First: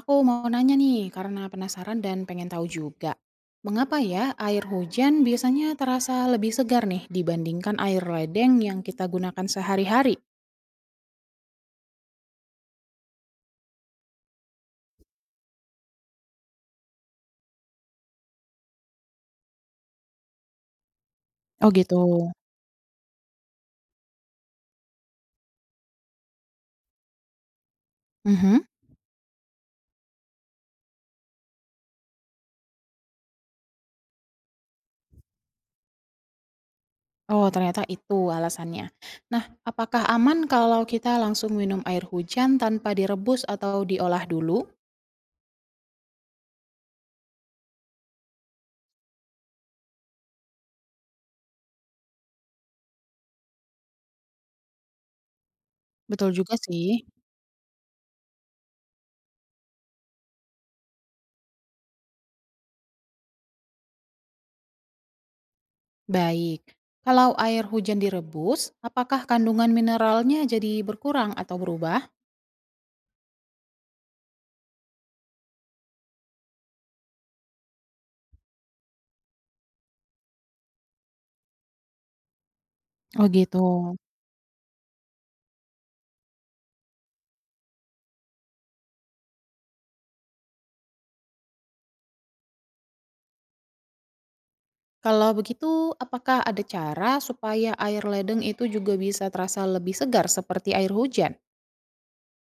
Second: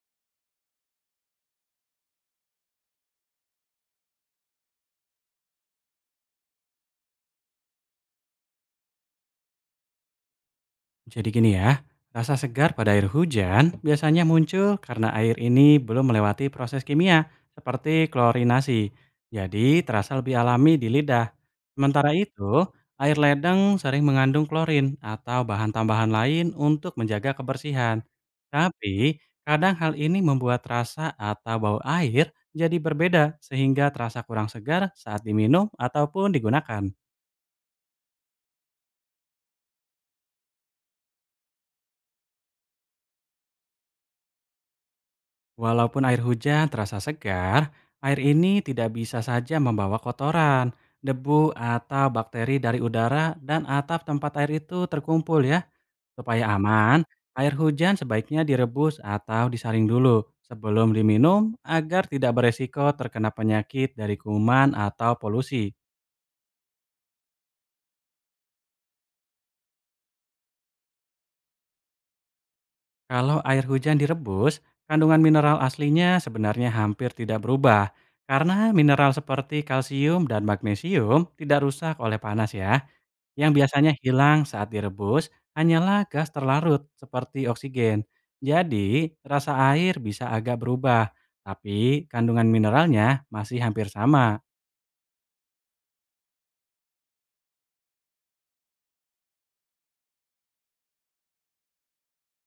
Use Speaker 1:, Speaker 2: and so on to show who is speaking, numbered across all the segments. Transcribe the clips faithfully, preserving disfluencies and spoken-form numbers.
Speaker 1: Aku mau nanya nih, karena penasaran dan pengen tahu juga. Mengapa ya air hujan biasanya terasa lebih segar nih dibandingkan air ledeng yang kita gunakan sehari-hari?
Speaker 2: Jadi gini ya, rasa segar pada air hujan biasanya muncul karena air ini belum melewati proses kimia seperti klorinasi. Jadi terasa lebih alami di lidah.
Speaker 1: Oh gitu.
Speaker 2: Sementara itu, air ledeng sering mengandung klorin atau bahan tambahan lain untuk menjaga kebersihan.
Speaker 1: Mhm.
Speaker 2: Tapi, kadang hal ini membuat rasa atau bau air jadi berbeda sehingga terasa kurang segar saat diminum ataupun digunakan.
Speaker 1: Oh, ternyata itu alasannya. Nah, apakah aman kalau kita langsung minum air hujan tanpa direbus atau diolah dulu?
Speaker 2: Walaupun air hujan terasa segar, air ini tidak bisa saja membawa kotoran, debu atau bakteri dari udara dan atap tempat air itu terkumpul ya.
Speaker 1: Betul juga
Speaker 2: Supaya aman,
Speaker 1: sih.
Speaker 2: air hujan sebaiknya direbus atau disaring dulu sebelum diminum agar tidak beresiko terkena penyakit dari kuman atau polusi.
Speaker 1: Baik. Kalau air hujan direbus, apakah kandungan mineralnya jadi berkurang atau berubah?
Speaker 2: Kalau air hujan direbus, kandungan mineral aslinya sebenarnya hampir tidak berubah karena mineral seperti kalsium dan magnesium tidak rusak oleh panas ya.
Speaker 1: Oh
Speaker 2: Yang
Speaker 1: gitu.
Speaker 2: biasanya hilang saat direbus hanyalah gas terlarut seperti oksigen. Jadi, rasa air bisa agak berubah, tapi kandungan mineralnya masih hampir sama.
Speaker 1: Kalau begitu, apakah ada cara supaya air ledeng itu juga bisa terasa lebih segar seperti air hujan?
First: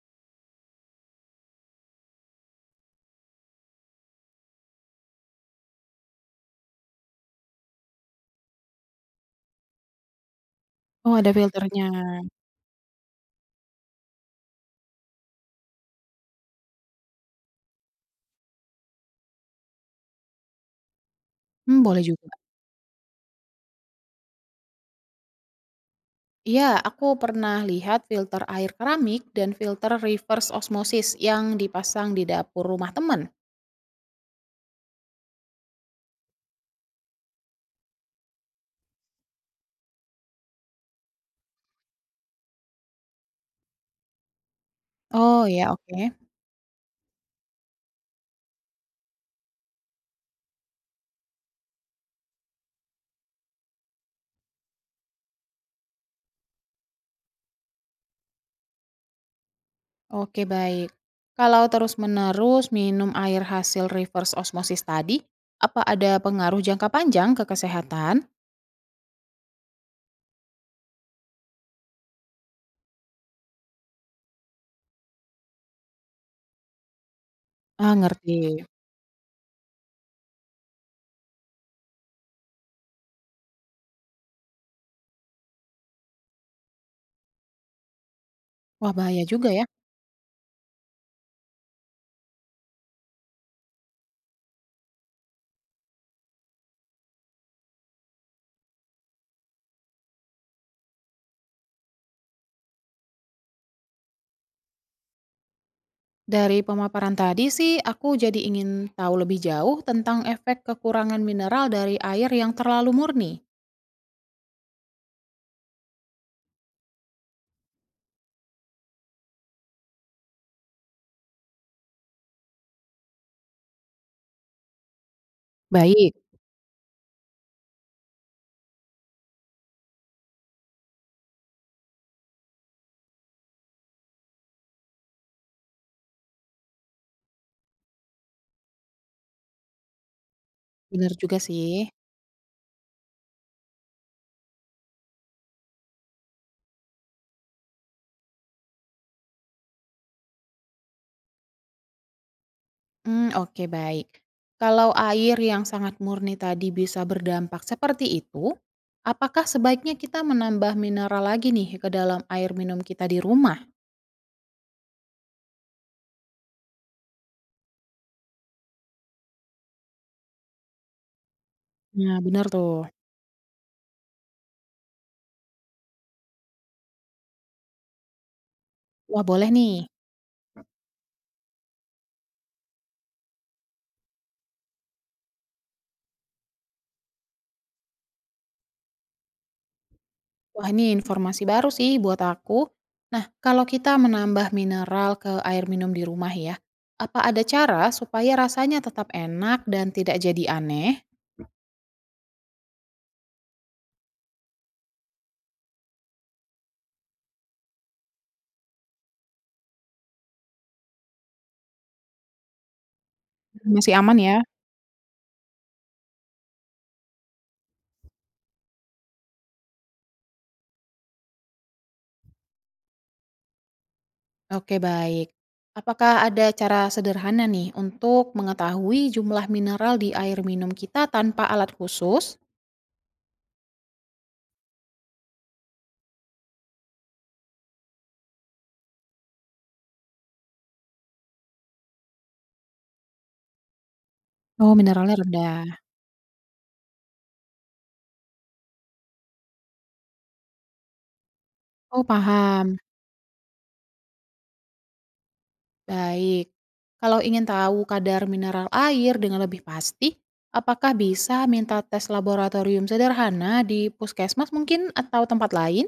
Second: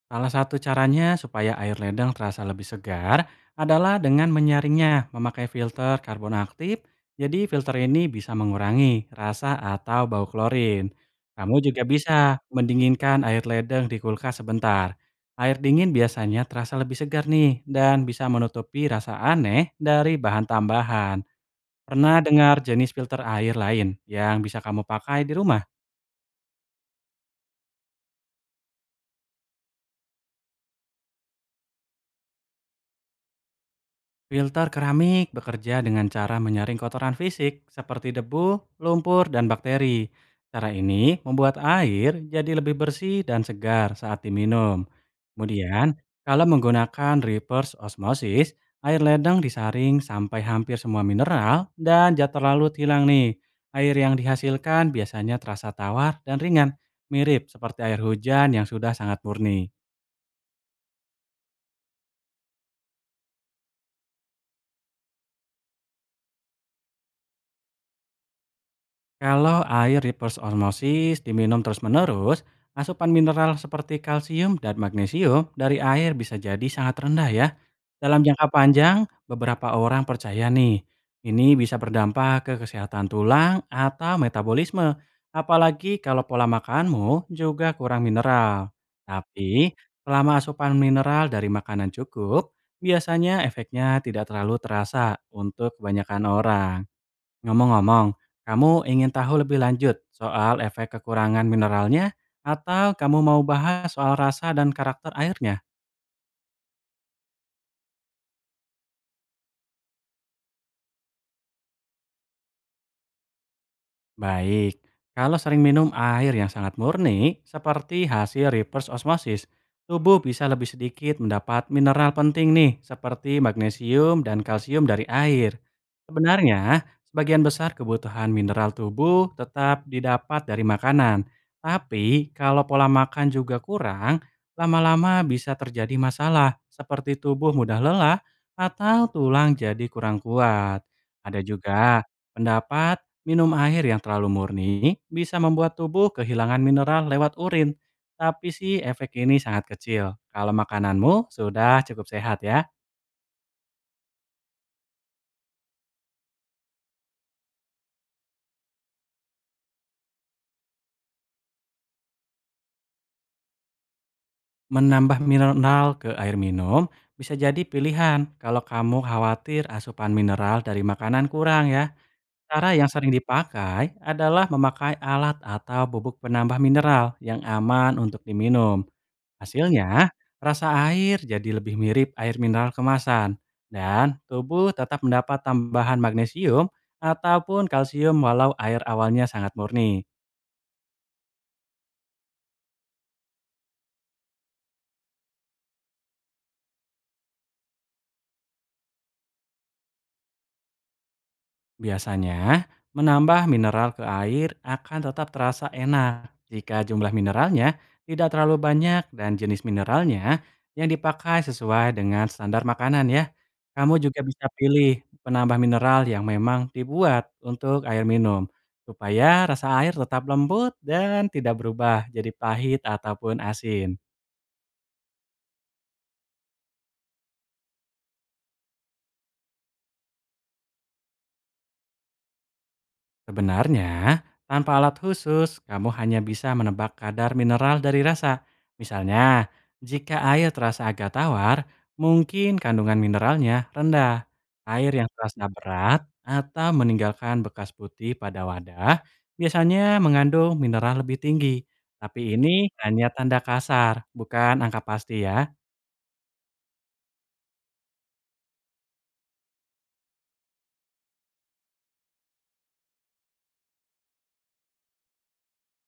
Speaker 2: Salah satu caranya supaya air ledeng terasa lebih segar adalah dengan menyaringnya memakai filter karbon aktif. Jadi filter ini bisa mengurangi rasa atau bau klorin.
Speaker 1: Oh, ada
Speaker 2: Kamu juga
Speaker 1: filternya.
Speaker 2: bisa mendinginkan air ledeng di kulkas sebentar. Air dingin biasanya terasa lebih segar nih dan bisa menutupi rasa aneh dari bahan tambahan.
Speaker 1: Hmm, boleh
Speaker 2: Pernah
Speaker 1: juga.
Speaker 2: dengar jenis filter air lain yang bisa kamu pakai di rumah?
Speaker 1: Ya, aku pernah lihat filter air keramik dan filter reverse osmosis yang dipasang di dapur rumah teman.
Speaker 2: Filter keramik bekerja dengan cara menyaring kotoran fisik seperti debu, lumpur, dan bakteri. Cara ini membuat air jadi lebih bersih dan segar saat diminum.
Speaker 1: Oh ya,
Speaker 2: Kemudian,
Speaker 1: oke.
Speaker 2: kalau menggunakan reverse osmosis, air ledeng disaring sampai hampir semua mineral dan jatuh lalut hilang nih. Air yang dihasilkan biasanya terasa tawar dan ringan, mirip seperti air hujan yang sudah sangat murni.
Speaker 1: Oke, baik. Kalau terus-menerus minum air hasil reverse osmosis tadi, apa ada pengaruh jangka panjang ke kesehatan?
Speaker 2: Kalau air di osmosis diminum terus-menerus, asupan mineral seperti kalsium dan magnesium dari air bisa jadi sangat rendah ya.
Speaker 1: Ah,
Speaker 2: Dalam
Speaker 1: ngerti.
Speaker 2: jangka panjang, beberapa orang percaya nih, ini bisa berdampak ke kesehatan tulang atau metabolisme, apalagi kalau pola makanmu juga kurang mineral.
Speaker 1: Wah, bahaya juga ya.
Speaker 2: Tapi, selama asupan mineral dari makanan cukup, biasanya efeknya tidak terlalu terasa untuk kebanyakan orang. Ngomong-ngomong, kamu ingin tahu lebih lanjut soal efek kekurangan mineralnya, atau kamu mau bahas soal rasa dan karakter airnya?
Speaker 1: Dari pemaparan tadi sih, aku jadi ingin tahu lebih jauh tentang efek kekurangan mineral dari air yang terlalu murni.
Speaker 2: Baik, kalau sering minum air yang sangat murni, seperti hasil reverse osmosis, tubuh bisa lebih sedikit mendapat mineral penting nih, seperti magnesium dan kalsium dari air.
Speaker 1: Baik.
Speaker 2: Sebenarnya, sebagian besar kebutuhan mineral tubuh tetap didapat dari makanan. Tapi, kalau pola makan juga kurang, lama-lama bisa terjadi masalah, seperti tubuh mudah lelah atau tulang jadi kurang kuat.
Speaker 1: Benar juga
Speaker 2: Ada
Speaker 1: sih.
Speaker 2: juga pendapat minum air yang terlalu murni bisa membuat tubuh kehilangan mineral lewat urin, tapi sih efek ini sangat kecil. Kalau makananmu sudah cukup sehat ya.
Speaker 1: Hmm, oke baik. Kalau air yang sangat murni tadi bisa berdampak seperti itu, apakah sebaiknya kita menambah mineral lagi nih ke dalam air minum kita di rumah?
Speaker 2: Menambah mineral ke air minum bisa jadi pilihan kalau kamu khawatir asupan mineral dari makanan kurang ya.
Speaker 1: Nah, benar
Speaker 2: Cara yang
Speaker 1: tuh.
Speaker 2: sering dipakai adalah memakai alat atau bubuk penambah mineral yang aman untuk diminum.
Speaker 1: Wah, boleh nih.
Speaker 2: Hasilnya, rasa air jadi lebih mirip air mineral kemasan dan tubuh tetap mendapat tambahan magnesium ataupun kalsium walau air awalnya sangat murni.
Speaker 1: Wah, ini informasi baru sih buat aku. Nah, kalau kita menambah mineral ke air minum di rumah ya, apa ada cara supaya rasanya tetap enak dan tidak jadi aneh?
Speaker 2: Biasanya, menambah mineral ke air akan tetap terasa enak jika jumlah mineralnya tidak terlalu banyak dan jenis mineralnya yang dipakai sesuai dengan standar makanan ya.
Speaker 1: Masih
Speaker 2: Kamu
Speaker 1: aman
Speaker 2: juga
Speaker 1: ya?
Speaker 2: bisa pilih penambah mineral yang memang dibuat untuk air minum supaya rasa air tetap lembut dan tidak berubah jadi pahit ataupun asin.
Speaker 1: Oke, baik. Apakah ada cara sederhana nih untuk mengetahui jumlah mineral di air minum kita tanpa alat khusus?
Speaker 2: Sebenarnya, tanpa alat khusus, kamu hanya bisa menebak kadar mineral dari rasa. Misalnya, jika air terasa agak tawar, mungkin kandungan mineralnya rendah.
Speaker 1: Oh,
Speaker 2: Air yang
Speaker 1: mineralnya
Speaker 2: terasa
Speaker 1: rendah.
Speaker 2: berat atau meninggalkan bekas putih pada wadah biasanya mengandung mineral lebih tinggi.
Speaker 1: Oh,
Speaker 2: Tapi ini
Speaker 1: paham.
Speaker 2: hanya tanda kasar, bukan angka pasti ya.
Speaker 1: Baik, kalau ingin tahu kadar mineral air dengan lebih pasti, apakah bisa minta tes laboratorium sederhana di puskesmas mungkin atau tempat lain?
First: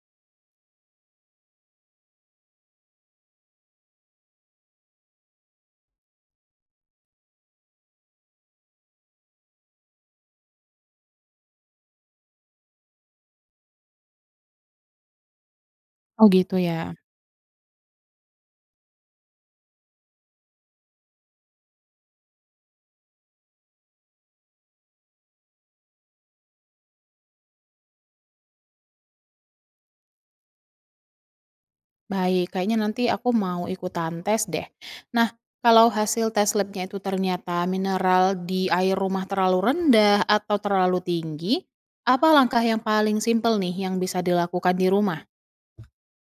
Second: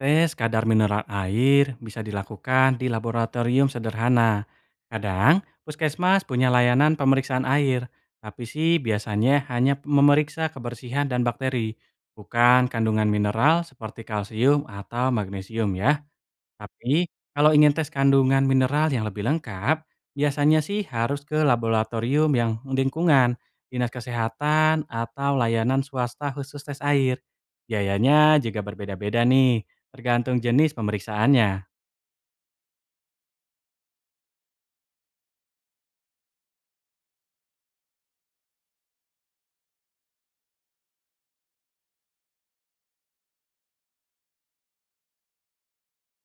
Speaker 2: Tes kadar mineral air bisa dilakukan di laboratorium sederhana. Kadang, puskesmas punya layanan pemeriksaan air, tapi sih biasanya hanya memeriksa kebersihan dan bakteri, bukan kandungan mineral seperti kalsium atau magnesium ya.
Speaker 1: Oh gitu ya.
Speaker 2: Tapi, kalau ingin tes kandungan mineral yang lebih lengkap, biasanya sih harus ke laboratorium yang lingkungan, dinas kesehatan, atau layanan swasta khusus tes air. Biayanya juga berbeda-beda nih, tergantung jenis pemeriksaannya.
Speaker 1: Baik, kayaknya nanti aku mau ikutan tes deh. Nah, kalau hasil tes labnya itu ternyata mineral di air rumah terlalu rendah atau terlalu tinggi, apa langkah yang paling simpel nih yang bisa dilakukan di rumah?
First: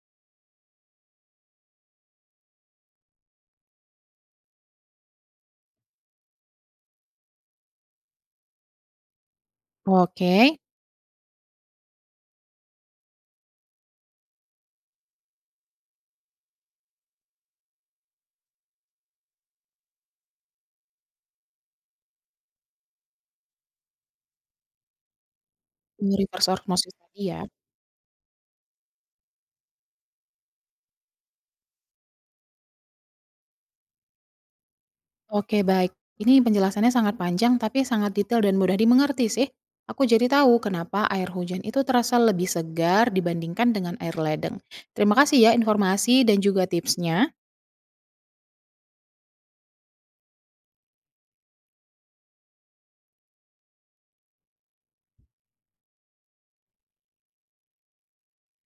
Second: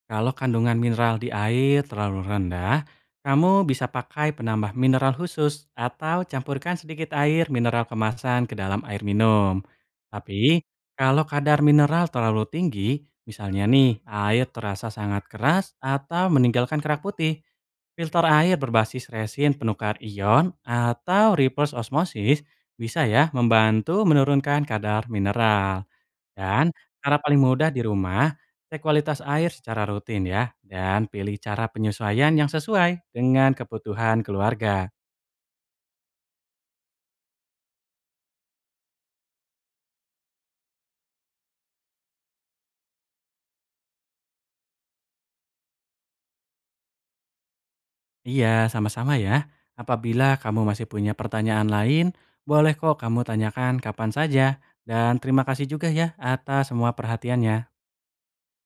Speaker 2: Kalau kandungan mineral di air terlalu rendah, kamu bisa pakai penambah mineral khusus atau campurkan sedikit air mineral kemasan ke dalam air minum.
Speaker 1: Oke.
Speaker 2: Tapi, kalau kadar mineral terlalu tinggi, misalnya nih air terasa sangat keras atau meninggalkan kerak putih, filter air berbasis resin penukar ion atau reverse osmosis bisa ya membantu menurunkan kadar mineral.
Speaker 1: Reverse
Speaker 2: Dan
Speaker 1: osmosis
Speaker 2: cara
Speaker 1: tadi
Speaker 2: paling
Speaker 1: ya.
Speaker 2: mudah di rumah, cek kualitas air secara rutin ya, dan pilih cara penyesuaian yang sesuai dengan kebutuhan keluarga.
Speaker 1: Oke, baik. Ini penjelasannya sangat panjang tapi sangat detail dan mudah dimengerti sih. Aku jadi tahu kenapa air hujan itu terasa lebih segar dibandingkan dengan air ledeng. Terima kasih ya informasi dan juga tipsnya.
Speaker 2: Iya, sama-sama ya. Apabila kamu masih punya pertanyaan lain, boleh kok kamu tanyakan kapan saja. Dan terima kasih juga ya atas semua perhatiannya.